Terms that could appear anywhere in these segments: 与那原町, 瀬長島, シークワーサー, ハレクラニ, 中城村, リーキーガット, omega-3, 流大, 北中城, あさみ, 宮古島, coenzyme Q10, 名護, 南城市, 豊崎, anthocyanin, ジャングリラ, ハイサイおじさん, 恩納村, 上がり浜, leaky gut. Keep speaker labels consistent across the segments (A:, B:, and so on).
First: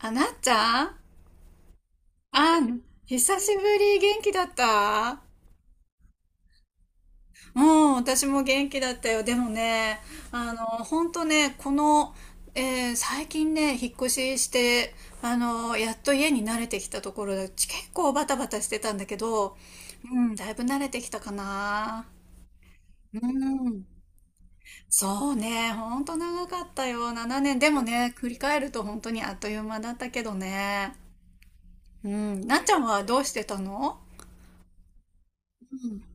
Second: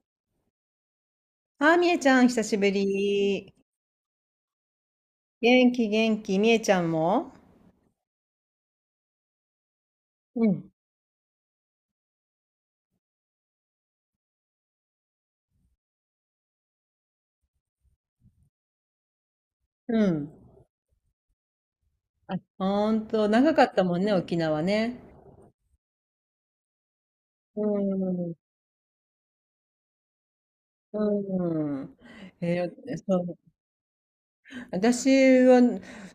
A: あ、なっちゃん。
B: あー、みえちゃん、久し
A: あ
B: ぶ
A: ん、久
B: り。
A: しぶり、元気だった？
B: 元気、元気。みえちゃんも、
A: うん、私も元気だったよ。でもね、
B: うん。
A: ほんとね、この、えー最近ね、引っ越しして、やっと家に慣れてきたところで、結構バタバタしてたんだけど、
B: う
A: う
B: ん。
A: ん、だいぶ慣れてきたかな。
B: あ、ほん
A: う
B: と、長かった
A: ん、
B: もんね、沖縄ね。
A: そうね、ほんと長かったよ、7年。
B: う
A: でもね、振
B: ん。
A: り返ると本当にあっという間だったけどね。
B: うん。
A: うん、なっ
B: え
A: ち
B: ー
A: ゃんはど
B: そ
A: うし
B: う。
A: てたの？
B: 私は、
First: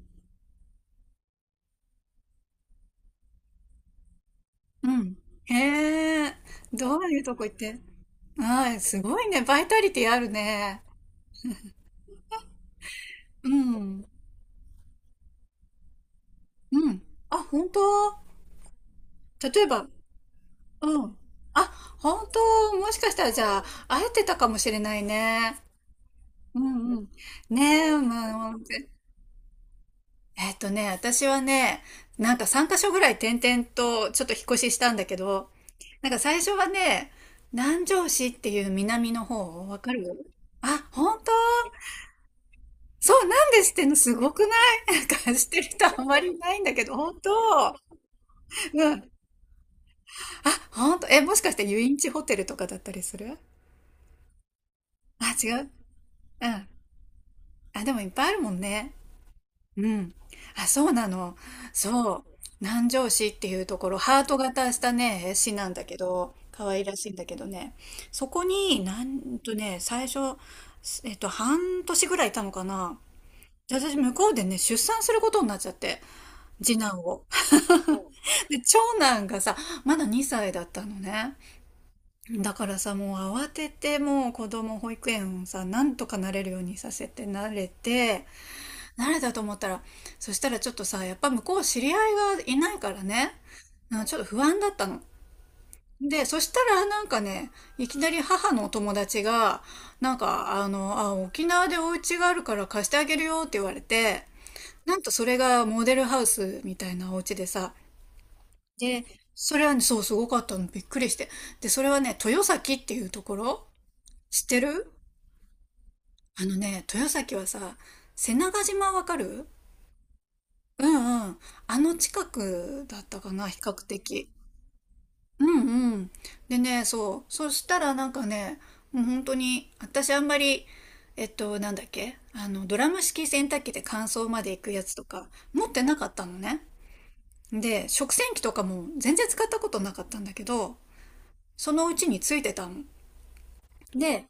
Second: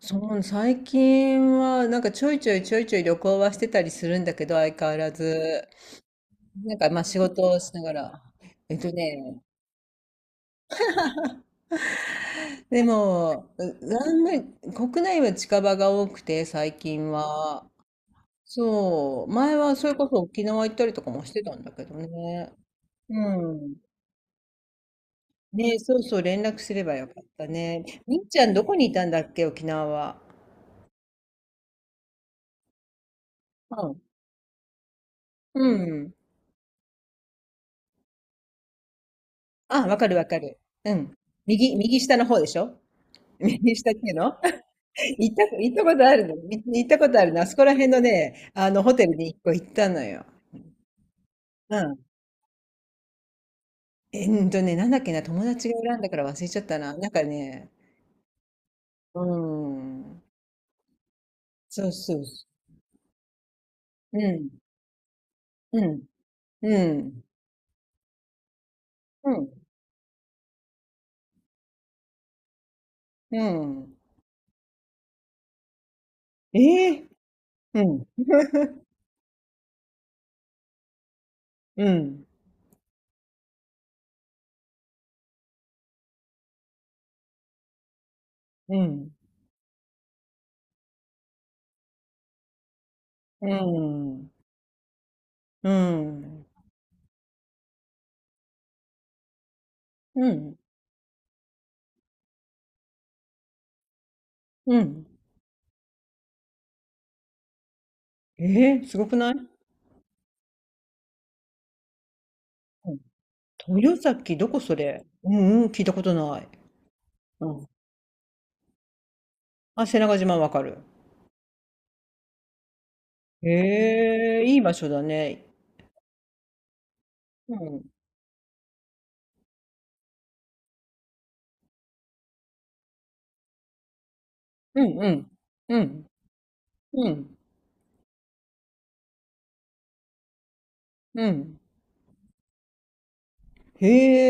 B: そう、最近は、ちょいちょい旅行はしてたりするんだけど、相
A: う
B: 変わら
A: ん。
B: ず。
A: へえ、ど
B: ま
A: う
B: あ仕
A: いうと
B: 事
A: こ行っ
B: をし
A: て？
B: ながら。
A: は
B: えっ
A: い、
B: と
A: すごい
B: ね、
A: ね。バイタリティあるね。
B: で
A: う
B: も、う
A: ん。
B: あんまり国内は近場が多くて、最
A: うん。
B: 近
A: あ、本
B: は。
A: 当？
B: そう、前
A: 例え
B: は
A: ば？
B: それこそ沖縄行ったり
A: う
B: とか
A: ん。
B: もしてたんだけ
A: あ、
B: ど
A: 本
B: ね。
A: 当？もしかしたらじ
B: う
A: ゃあ、
B: ん。
A: 会えてたかもしれないね。
B: ね、そうそう、連絡
A: う
B: すれ
A: ん
B: ば
A: う
B: よ
A: ん。
B: かったね。
A: ねえ、
B: みっちゃ
A: ま
B: ん
A: あ、
B: どこにいたんだっけ、沖縄は。
A: 私はね、なんか3カ所ぐらい転々
B: うん。
A: とちょっと引っ越ししたんだけど、
B: う
A: なん
B: ん。
A: か最初はね、南城市っていう南の方、わ
B: あ、
A: か
B: わ
A: る？
B: かるわかる。
A: あ、
B: うん。
A: 本当？
B: 右、右下の方でしょ？
A: そう、な んでしっ
B: 右
A: てん
B: 下っ
A: の？
B: てい
A: す
B: うの
A: ごくない？なんか
B: 行った、
A: してる
B: 行った
A: 人
B: こ
A: あん
B: とあ
A: ま
B: る
A: り
B: の。
A: いないん
B: み
A: だけ
B: 行っ
A: ど、
B: たこ
A: 本
B: とあ
A: 当？
B: るの。あそこら辺のね、あの、ホ
A: う
B: テ
A: ん。
B: ルに一個行ったのよ。
A: あ、本当？え、もしかして
B: う
A: 遊園
B: ん。
A: 地ホテルとかだったりする？
B: えんとね、なんだっけな、
A: あ、
B: 友
A: 違
B: 達
A: う？
B: が選んだから忘
A: う
B: れちゃっ
A: ん。
B: たな。
A: あ、でもいっぱいあるもんね。
B: う
A: うん。
B: ん。
A: あ、そうなの。
B: そう
A: そ
B: そ
A: う。
B: うそ
A: 南城市っていうところ、
B: う。う
A: ハート
B: ん。
A: 型したね、市なん
B: う
A: だけ
B: ん。
A: ど、可
B: う
A: 愛らしいん
B: ん。
A: だけどね。そこに、な
B: う
A: ん
B: ん。
A: とね、最初、半年ぐらいいたのかな。
B: う
A: で私、
B: ん。
A: 向こうでね、出産することになっちゃって、次
B: え
A: 男
B: え。
A: を。
B: うん。
A: で、長男がさ、まだ2歳だったのね。
B: うん。
A: だからさ、もう慌てて、もう子供保育園をさ、なんとかなれるようにさせて慣れて、
B: う
A: 慣
B: ん。
A: れたと思ったら、そしたらちょっとさ、やっぱ向こう知り合いがいないからね、
B: う
A: なんかちょっと
B: ん。
A: 不安だったの。
B: う
A: で、そ
B: ん。
A: したらなんかね、いきなり母のお友達が、なん
B: うん。
A: か、沖縄でお家があるから貸してあげるよって言われて、
B: う
A: なん
B: ん。
A: とそれがモデルハウスみたいなお家でさ、
B: ええ、す
A: で、
B: ごくない？
A: それはね、そう、すごかったの。びっくりして。で、それはね、豊崎っていう
B: う
A: ところ
B: ん。豊崎、
A: 知っ
B: ど
A: て
B: こそ
A: る？
B: れ？うんうん、聞いたことな
A: あ
B: い。
A: のね、豊崎は
B: うん。
A: さ、瀬長島わかる？
B: あ、瀬長島わかる。
A: うんうん。あの近くだったかな、比較的。
B: へえ、いい場所だ
A: う
B: ね。
A: んうん。でね、そう。そ
B: う
A: した
B: ん。
A: らなんかね、もう本当に、私あんまり、なんだっけ、ドラム式洗濯機で乾燥まで行く
B: う
A: やつ
B: ん
A: と
B: う
A: か、
B: ん。
A: 持っ
B: う
A: てな
B: ん。
A: かったのね。
B: うん。
A: で、食洗機とかも全然使ったことなかったんだけど、
B: うん。
A: そのうちについてたの。
B: へ
A: で、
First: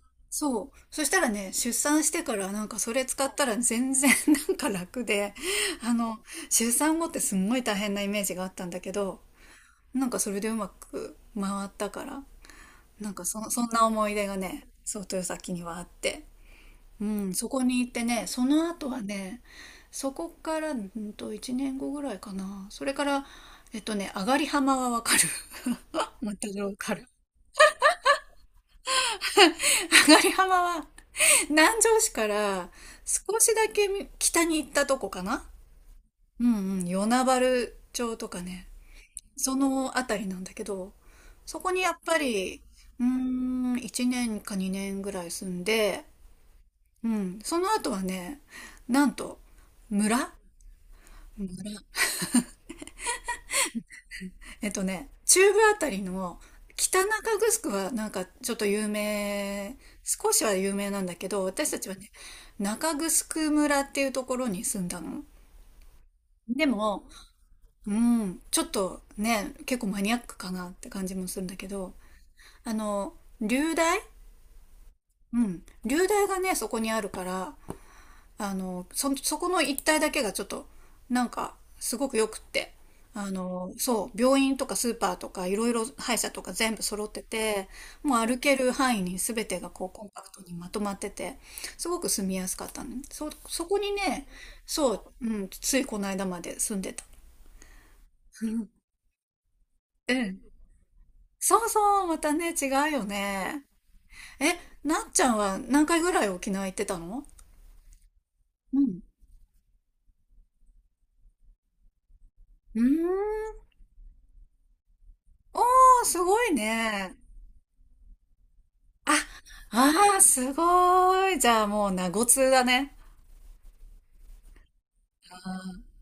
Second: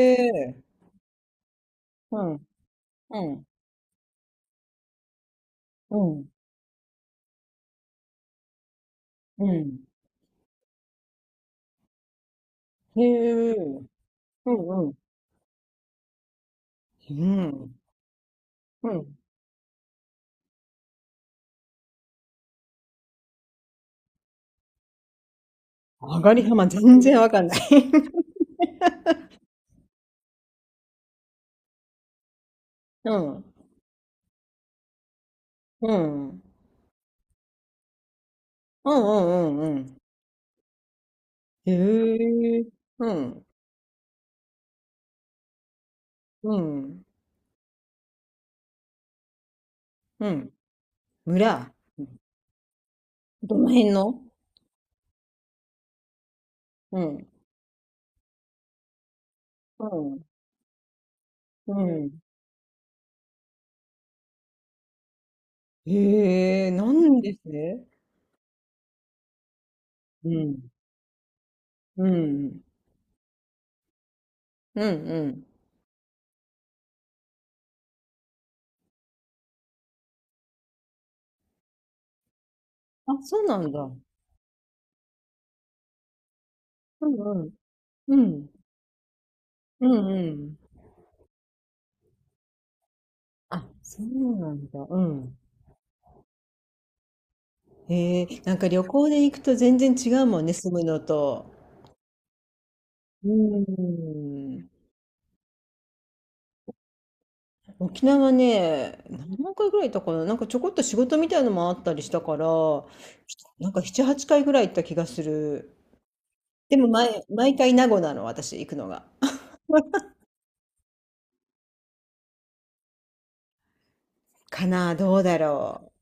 B: え。
A: そう。そしたらね、出産し
B: う
A: てか
B: ん。
A: らなんかそれ
B: う
A: 使った
B: ん。
A: ら全然 なんか楽で、あ
B: う
A: の、
B: ん。
A: 出産後ってすんごい大変なイメージがあったんだけど、
B: うん。
A: なんかそれでうまく回ったから、
B: へ
A: なんか
B: え。
A: そんな思い出が
B: う
A: ね、
B: んうん。
A: そう、豊崎にはあって。う
B: う
A: ん、そこ
B: ん。
A: に行ってね、その後
B: う
A: は
B: ん。
A: ね、そこから、1年後ぐらいかな。それから、上がり浜はわかる？
B: 上が
A: ま
B: り
A: た
B: 幅
A: わか
B: 全
A: る。
B: 然わかんない。
A: 上がり浜は南城市から
B: う
A: 少
B: ん。
A: しだけ北に行ったとこかな。
B: うん。う
A: うん
B: ん
A: うん、与那原町とかね、
B: う
A: そ
B: んうんうん。
A: のあたりなんだけど、そこ
B: へ
A: にやっぱり、
B: え。
A: うー
B: うん。
A: ん、1年か2年ぐらい住んで、
B: うん。
A: うん、その後はね、なんと、
B: う
A: 村
B: ん。村。
A: 村。
B: どの辺の？
A: 中部あたりの北
B: う
A: 中
B: ん。
A: 城はなんかちょっと有名、
B: うん。
A: 少しは有名なんだけど、私
B: う
A: たちはね、
B: ん。
A: 中城村っていうところに住んだの。で
B: へえ、な
A: も、
B: んですね。
A: うん、ちょっとね、結構マニアッ
B: う
A: クかな
B: ん。
A: って感じもするんだけど、
B: うん。
A: あの、流大。
B: うんう
A: う
B: ん。
A: ん、流大がね、そこにあるから、あの、そこの一帯だけがちょっと、なんか、すごく良くって、
B: あ、そうなんだ。
A: そう、病院とかスーパーとか、いろいろ歯医者とか全部揃
B: う
A: って
B: んうん。
A: て、
B: う
A: もう歩
B: ん。
A: ける範囲に全てが
B: う
A: こう、コ
B: ん
A: ンパク
B: う
A: トに
B: ん。
A: まとまってて、すごく住みやすかったのね。そ
B: あ、
A: こに
B: そ
A: ね、
B: うなんだ。
A: そ
B: う
A: う、う
B: ん。
A: ん、ついこの間まで住んでた。
B: へえ、
A: う
B: なんか
A: ん。
B: 旅行で行くと全然違うもんね、住むのと。
A: そうそう、またね、違うよね。
B: う
A: え、
B: ん。
A: なっちゃんは何回ぐらい沖縄行ってたの？
B: 沖縄
A: う
B: ね、
A: ん。
B: 何回ぐらい行ったかな、なんかちょこっと仕事みたいのもあったりしたから、
A: うーん。
B: なんか7、8回ぐらい行った気がす
A: お
B: る。
A: ー、すごい
B: でも
A: ね。
B: 毎、毎回名護なの、私行くのが。
A: あ、あー、すごい。じゃあもう、名護通だね。
B: かな、どうだろ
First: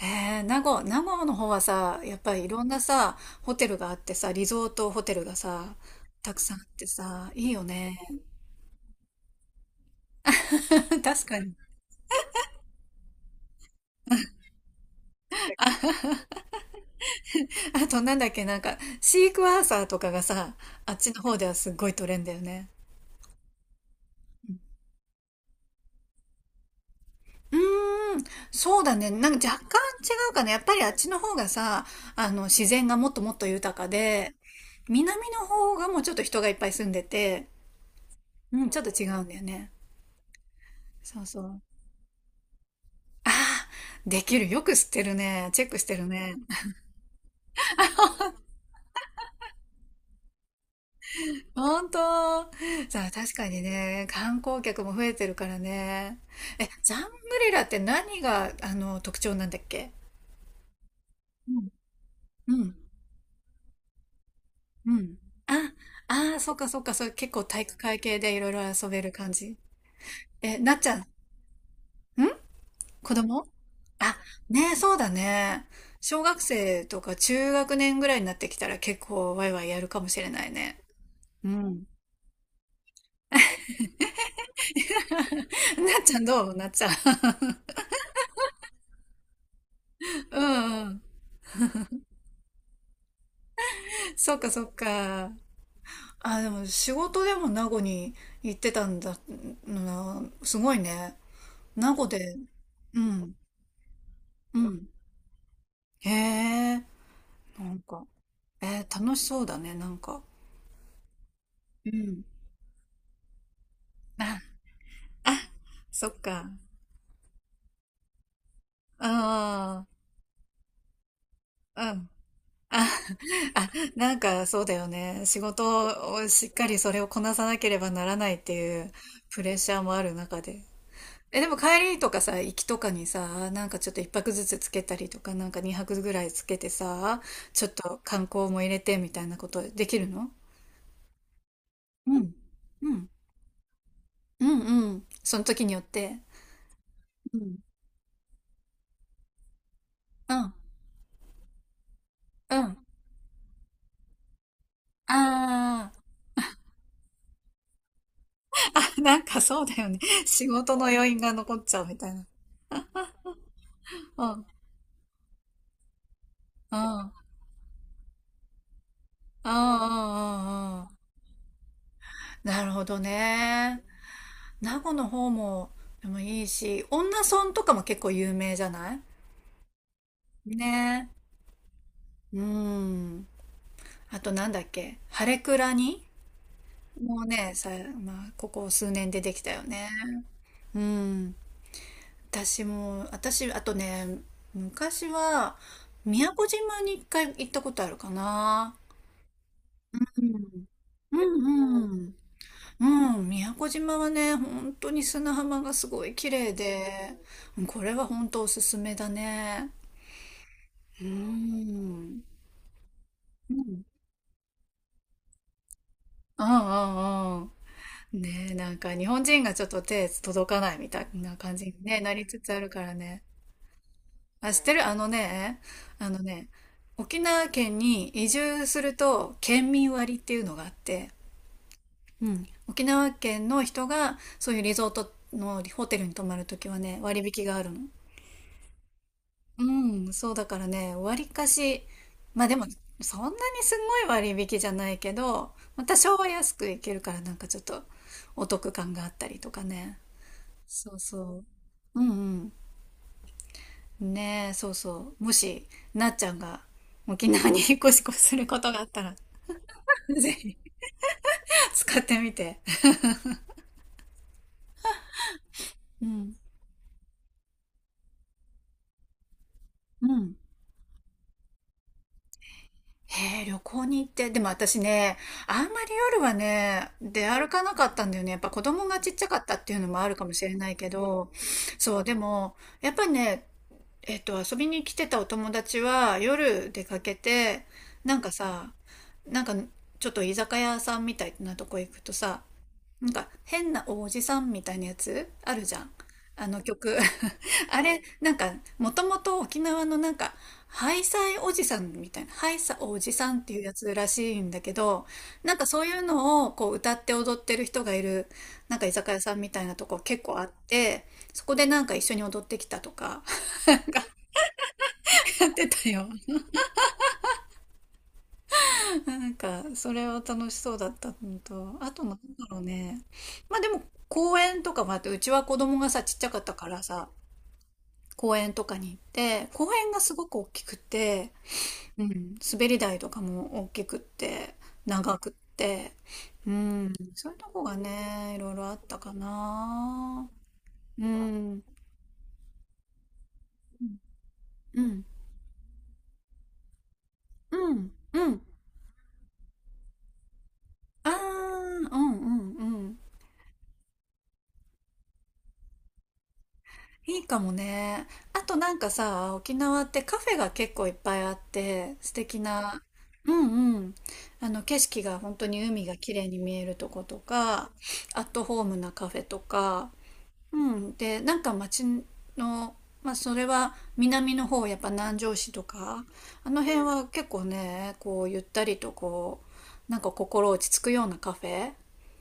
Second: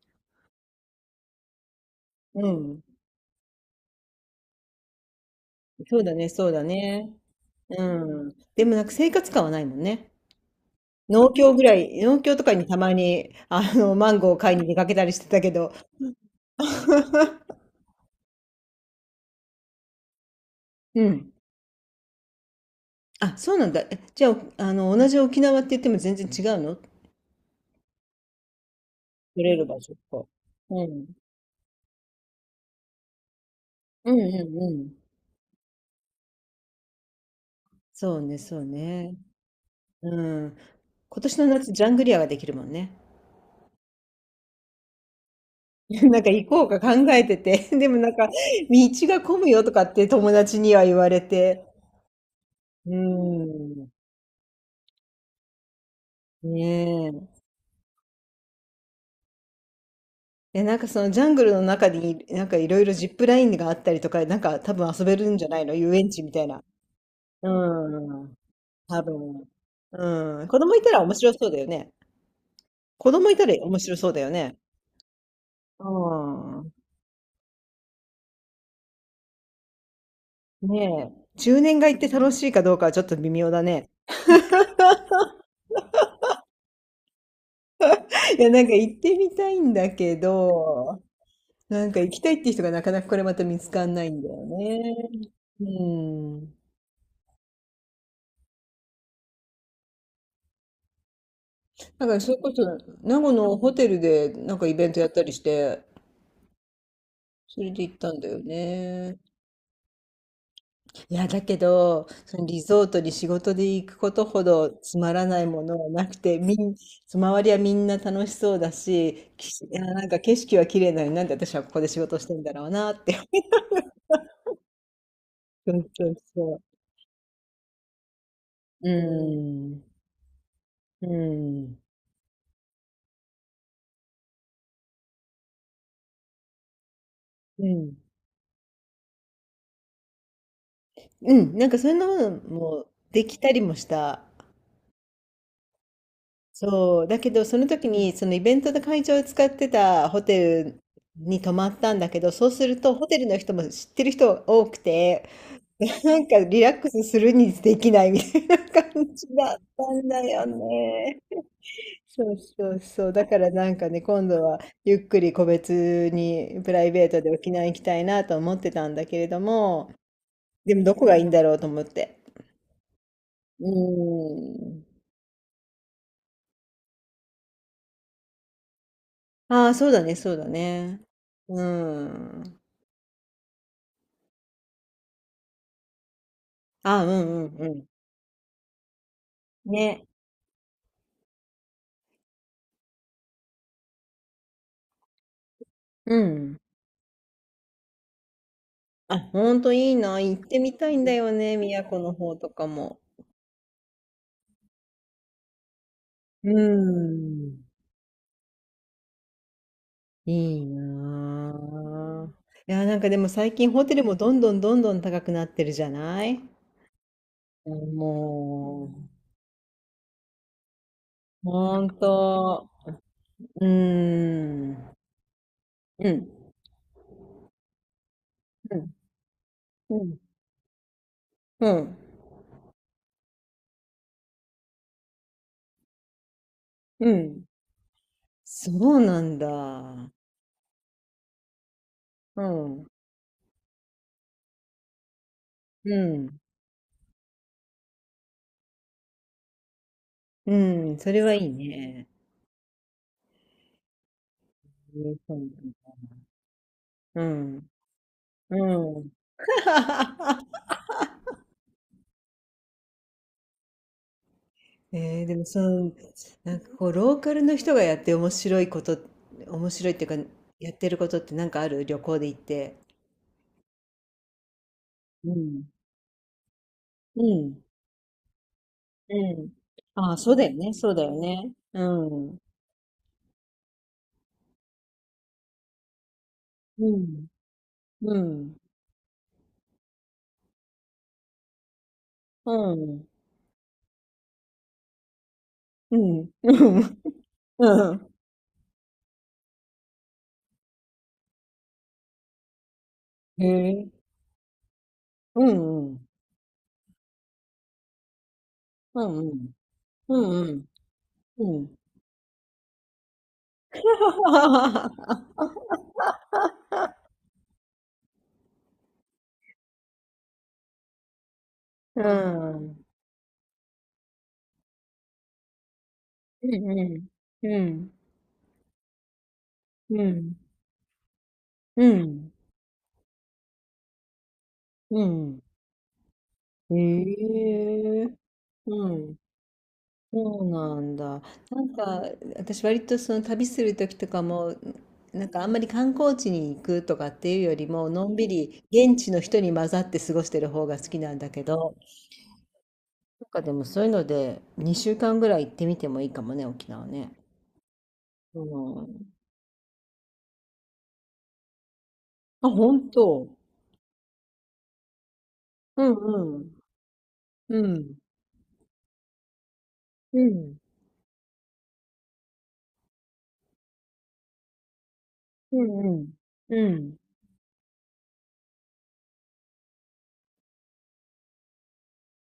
A: えー、名護の方はさ、やっぱ
B: う。
A: り
B: う
A: いろんな
B: ん。
A: さ、ホテルがあってさ、リゾートホテルがさ、
B: そうだね、
A: たく
B: そう
A: さんあ
B: だ
A: って
B: ね。
A: さ、いいよ
B: う
A: ね。
B: ん。でもなんか生活感はないもんね。
A: 確
B: 農
A: か
B: 協
A: に。
B: ぐらい、農協とかにたまに、あの、マンゴーを買いに出かけたりしてたけど、
A: あとなんだっけ、なんか、シークワーサーとかがさ、あっ
B: う
A: ちの
B: ん。
A: 方ではすっごい取れんだよね。
B: あ、そうなんだ。えじゃあ、あの、同じ沖縄って言っても全然違うの取
A: うーん、そうだね。なんか
B: れ
A: 若
B: る
A: 干
B: 場所とか。
A: 違うかな。やっぱり
B: う
A: あっ
B: ん。
A: ちの方がさ、自然がもっともっと豊か
B: うん
A: で、
B: うんうん。
A: 南の方がもうちょっと人がいっぱい住んでて、
B: そうね、
A: う
B: そう
A: ん、ちょっと違
B: ね。
A: うんだよね。
B: うん。
A: そ
B: 今
A: う
B: 年
A: そ
B: の
A: う。
B: 夏、ジャングリアができるもんね。
A: ああ、できる。よく知ってるね。チェックして る
B: なんか
A: ね。
B: 行こうか考えてて、でもなんか、道が混むよとかって友達には言われて。
A: ほんと。
B: うー
A: さあ、確かに
B: ん。
A: ね、観光客も増えてるからね。え、ジャング
B: ね
A: リラって何が、特徴なんだっけ？
B: え。え、そのジャングルの中に、なん
A: う
B: かい
A: ん。
B: ろいろジップラインがあったりとか、なんか多
A: う
B: 分遊
A: ん。
B: べるんじゃない
A: あ、
B: の、遊園地み
A: ああ、
B: たい
A: そっ
B: な。
A: かそっか、それ結構
B: う
A: 体育会系で
B: ん。
A: いろいろ遊べ
B: 多
A: る感
B: 分。
A: じ。
B: うん。
A: え、
B: 子
A: な
B: 供
A: っ
B: い
A: ち
B: た
A: ゃん、
B: ら
A: ん？
B: 面白そうだよね。子
A: 子
B: 供いた
A: 供。
B: ら面白そう
A: あ、
B: だよね。
A: ねえ、そうだね。
B: う
A: 小学
B: ん。
A: 生とか中学年ぐらいになってきたら結構ワイワイやるかもしれないね。
B: ねえ、
A: う
B: 10年
A: ん。
B: が行って楽しいかどうかはちょっと微妙だね。
A: なっちゃんどうなっちゃん。
B: いや、なんか行ってみたいんだけ
A: うんうん。
B: ど、なんか行きたいって人がなかなかこれまた見つかんないんだ
A: そっ
B: よ
A: かそっ
B: ね。
A: か。
B: う
A: あ、で
B: ん。
A: も仕事でも名護に行ってたんだ、すごいね。名護
B: だからそ
A: で、
B: れこそ、
A: う
B: 名護
A: ん、
B: のホテルでな
A: う
B: んかイ
A: ん。
B: ベントやったりして、
A: へえ、
B: そ
A: な
B: れ
A: ん
B: で行っ
A: か。
B: たんだよ
A: えー楽
B: ね。
A: しそうだね、なんか。
B: いや、だけ
A: う
B: ど、
A: ん。
B: そのリゾートに仕事で行くこと
A: あ、
B: ほどつまらない
A: あ、
B: ものはな
A: そっ
B: くて、
A: か。
B: みん、周りはみんな楽しそうだし、きい
A: あ
B: や、なんか景色は綺麗なのになんで私はここで
A: あ、う
B: 仕
A: ん。
B: 事してんだろう
A: あ、
B: なって。
A: あ、なんかそうだよね。仕
B: そうそ
A: 事
B: う
A: をしっ
B: そ
A: かりそれをこなさなければならないってい
B: う。う。う
A: うプレッシ
B: ん。
A: ャー
B: ん。
A: もある中で。
B: う
A: え、でも
B: ん。
A: 帰りとかさ、行きとかにさ、なんかちょっと一泊ずつつけたりとか、なんか二泊ぐらいつけてさ、ち
B: う
A: ょっ
B: ん。
A: と観光も入れてみたいなことできるの？
B: うん。なんかそんな
A: う
B: の
A: ん。
B: も
A: うん。
B: できたりもした。
A: うんうん。その時によって。
B: そう。だけ
A: う
B: ど、そ
A: ん。
B: の時に、そのイベントの会場を使ってたホ
A: う
B: テ
A: ん。
B: ルに泊まったんだけど、そう
A: う
B: す
A: ん。
B: ると、ホテルの人も知ってる人が多くて、
A: ああ。
B: なんかリラックスするにできないみたいな 感
A: なん
B: じ
A: か
B: だ
A: そ
B: っ
A: うだよ
B: た
A: ね。
B: んだ よ
A: 仕事の余韻
B: ね。
A: が残っちゃうみたいな。
B: そうそうそう。だからなんかね、
A: う
B: 今
A: ん、う
B: 度
A: ん、
B: はゆっくり個別にプ
A: う
B: ライベー
A: ん、
B: トで沖縄行きたいなと思ってたんだけれど
A: うん、う
B: も、で
A: んう
B: も
A: ん。
B: どこがいいんだろうと思って。
A: なるほど
B: う
A: ね。
B: ー
A: 名護
B: ん。
A: の方も、でもいいし、恩納村とかも結構有名じゃない？
B: ああ、そうだね、そうだね。
A: ね
B: う
A: え。う
B: ん。
A: ん。あとなんだっけ、ハレクラニ。
B: ああ、う
A: もう
B: ん
A: ね、
B: う
A: さ、
B: んう
A: まあ、ここ数年でできたよ
B: ん。
A: ね。
B: ね。
A: うん。私、あとね、昔は、
B: う
A: 宮古
B: ん。
A: 島に一回行ったことあるかな。
B: あ、ほんといいな。行ってみたいんだ
A: う
B: よね、
A: ん
B: 宮
A: う
B: 古
A: ん。
B: の方とか
A: う
B: も。
A: ん、宮古島はね、本当に砂浜がすごい綺
B: う
A: 麗
B: ー
A: で、うん、
B: ん。
A: これは本当おすすめだね。
B: いい
A: うー
B: な
A: ん。
B: あ。いや、なんかでも
A: う
B: 最
A: ん。う
B: 近
A: ん
B: ホテルもどんどんどんどん高くなってるじゃない？
A: うんうん。ねえ、なん
B: も
A: か日本人がちょっと手届かないみたいな
B: う、
A: 感じ
B: ほ
A: に、
B: ん
A: ね、なりつつある
B: と、
A: からね。
B: うーん、
A: あ、知っ
B: う
A: てる？
B: ん、
A: あのね、あの
B: う
A: ね、沖縄県に移住す
B: ん、
A: ると県民
B: う
A: 割っ
B: ん、
A: ていうのがあって、
B: うん、
A: うん、沖縄県の人がそういうリゾートのホテルに泊まるときはね、
B: う
A: 割引
B: ん、
A: があるの。
B: そうなん
A: う
B: だ。
A: ん、そうだからね、割かし、
B: う
A: まあでも、
B: ん、
A: そんなにすごい割引じゃないけど、ま
B: う
A: た商売
B: ん、
A: 安くいけるからなんかちょっとお得感があったりとかね。
B: う
A: そ
B: ん、
A: う
B: それは
A: そ
B: いい
A: う。う
B: ね。
A: んうん。ねえ、そうそう。もし、
B: う
A: なっちゃんが沖縄に
B: ん、
A: 引っ越しすることがあっ
B: う
A: た
B: ん。
A: ら、ぜひ 使ってみて。
B: えー、でもその、
A: うん。
B: なんかこう、ローカルの人がやって面白いこと、面白いって
A: う
B: いうか、
A: ん。
B: やってることってなんかある、旅行で行って。
A: へえ、旅行に行って、でも私ね、
B: う
A: あ
B: ん、
A: んまり夜はね、
B: う
A: 出歩か
B: ん、
A: なかったんだよね。やっぱ子供がちっ
B: う
A: ちゃかっ
B: ん。
A: たっていうのもあ
B: あ
A: る
B: あ、
A: かも
B: そう
A: し
B: だ
A: れ
B: よ
A: な
B: ね、
A: いけ
B: そうだよ
A: ど、
B: ね。う
A: そう、で
B: ん。
A: も、やっぱりね、遊びに来てたお友達は夜出
B: う
A: かけ
B: ん。
A: て、な
B: う
A: んか
B: ん。
A: さ、なんかちょっと居酒屋さんみたいなとこ行くとさ、
B: うん。
A: なんか変なおじさんみたいなやつあるじゃん。
B: うん。
A: あの
B: う
A: 曲。
B: ん。
A: あ
B: う
A: れ、
B: ん。
A: なんかもともと沖縄のなんかハイサイおじさんみたいな、ハイサおじさんっ
B: へ
A: ていうや
B: え。
A: つらしいんだけど、
B: う
A: なんかそう
B: ん
A: い
B: う
A: う
B: ん。
A: のをこう歌って踊ってる人がいる、なんか居
B: う
A: 酒
B: ん
A: 屋さ
B: う
A: んみ
B: ん。
A: たいなとこ
B: う
A: 結構あ
B: ん
A: っ
B: うん。
A: て、そ
B: う
A: こで
B: ん。
A: なんか一緒に踊ってきたとか やってたよ。なんかそれは楽しそうだったのと、あと
B: う
A: なんだろう
B: ん。
A: ね。まあでも公園とかもあって、うちは子供がさ、ちっちゃかっ
B: う
A: た
B: ん
A: からさ、
B: うん。うん。
A: 公園とかに行って、公園が
B: う
A: すごく
B: ん。
A: 大きくて、
B: う
A: う
B: ん。
A: ん、滑り台とかも大きくって、
B: う
A: 長くっ
B: ん。
A: て、う
B: へ
A: ん、そういうとこが
B: え。
A: ね、いろいろあっ
B: う
A: たか
B: ん。
A: な。
B: そうなん
A: う
B: だ。な
A: ん、
B: んか、私割とその旅する時とかも、
A: うん、
B: なんかあんまり観光地に行くとかっていうより
A: う
B: も、
A: ん、
B: のんび
A: うん。
B: り現地の人に混ざって過ごしてる方が好き
A: あー、
B: な
A: う
B: んだけど、
A: ん、うん、うん。
B: なんかでもそういうので2週間ぐらい行ってみてもいいかもね、沖縄ね。
A: いいかもね。あ
B: う
A: となんか
B: ん。
A: さ、沖縄ってカフェが結構いっぱいあって、素敵
B: あ、
A: な、
B: 本当。
A: うんうん。あの景色が本当に
B: う
A: 海が綺麗に
B: んう
A: 見
B: ん。
A: えるとこと
B: う
A: か、
B: ん。
A: アットホームなカフェとか、
B: う
A: う
B: ん。
A: ん、で、なんか町の、まあ、それは南の方、やっぱ南城市と
B: うんう
A: か、
B: ん。
A: あの
B: う
A: 辺
B: ん。
A: は結構ね、こう、ゆったりとこう、なんか心落ち着くようなカフェ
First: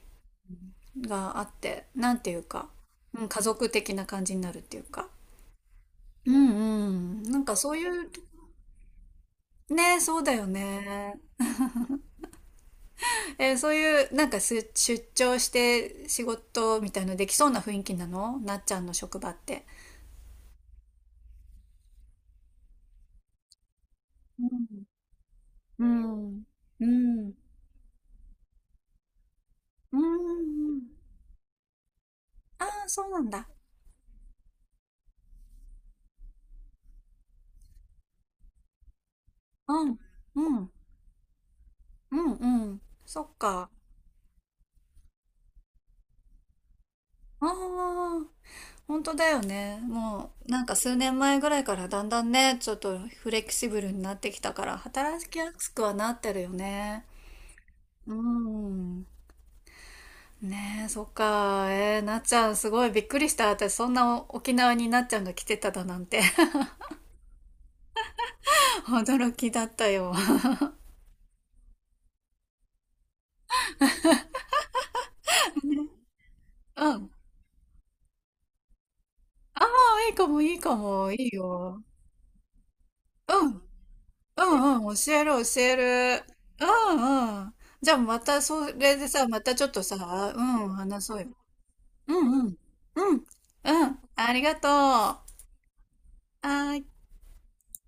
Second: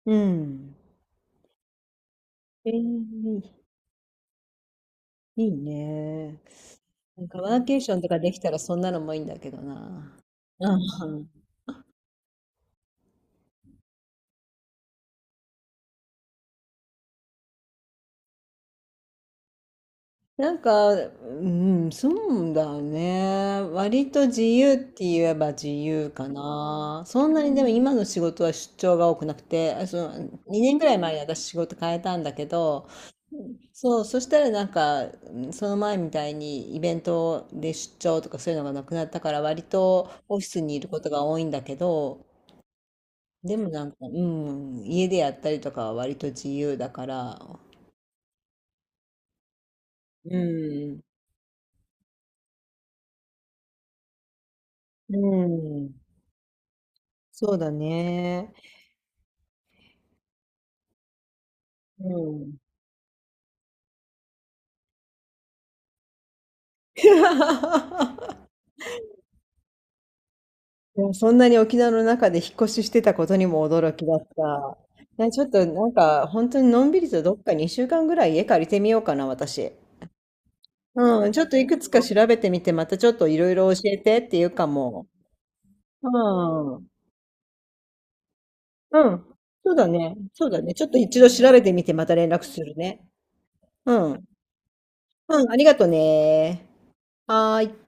B: うん。
A: があって、なんていうか、
B: え
A: うん、家
B: ー、
A: 族的な感じになるっていうか。
B: いい
A: う
B: ね。
A: んうん。
B: なんか
A: なんか
B: ワー
A: そう
B: ケー
A: い
B: ションと
A: う、
B: かできたらそんなのもいいんだけど
A: ね、
B: な。
A: そうだよ
B: う
A: ね。
B: ん。
A: そういう、なんかす出張して仕事みたいのできそうな雰囲気なのなっちゃんの職場って。
B: うん、そうだね。割と自
A: う
B: 由っ
A: ん。
B: て言えば自
A: う
B: 由か
A: ん。う
B: な。そん
A: ん。
B: なにでも今の仕事は出張が多くなくて、あ
A: う
B: そ
A: ー
B: の2年
A: ん。
B: ぐらい前に私仕事変えたんだけ
A: ああ、
B: ど、
A: そうなんだ。
B: そう、そしたらなんか、うん、その前みたいにイベントで出張とかそういうのがなくなったから割
A: うん。
B: とオフィ
A: う
B: ス
A: ん。
B: にいることが多いんだけ
A: う
B: ど、
A: ん。うん。そっ
B: で
A: か。
B: もなんか、うん、家でやったりとかは割と自由だから、
A: ああ、本当だよね。も
B: う
A: う、なんか数
B: ん、
A: 年前ぐらいからだんだんね、ちょっとフレキシブルになってきたから、
B: う
A: 働きやすく
B: ん、
A: はなってるよね。
B: そうだ
A: う
B: ね。
A: ん。ねえ、そっか。
B: う
A: なっちゃん、
B: ん。
A: すごいびっくりした。私、そんな沖縄になっちゃんが来てただなんて。驚きだったよ。
B: いや、そんなに沖縄の中で引っ越ししてたことにも驚きだった。ね、ちょっとなんか本当に の
A: う
B: んび
A: ん。
B: りとどっか2週間ぐらい家借りてみようかな、
A: あ
B: 私。
A: あ、いいかも、いいかも、いい
B: うん、ちょっといく
A: よ。
B: つか調べてみて、またちょっとい
A: うん。
B: ろいろ教えてって
A: う
B: いうか
A: んうん、
B: も。
A: 教える教え
B: う
A: る。う
B: ん。
A: んうん。じゃあまたそれで
B: う
A: さ、
B: ん。
A: またちょっ
B: そう
A: と
B: だ
A: さ、
B: ね。
A: う
B: そうだ
A: ん、
B: ね。ちょっと
A: 話そ
B: 一
A: うよ。
B: 度調べてみて、ま
A: う
B: た連
A: んう
B: 絡
A: ん。
B: するね。
A: うん。うん。
B: うん。
A: ありがとう。は
B: うん、ありがとね。
A: ーい。
B: はーい。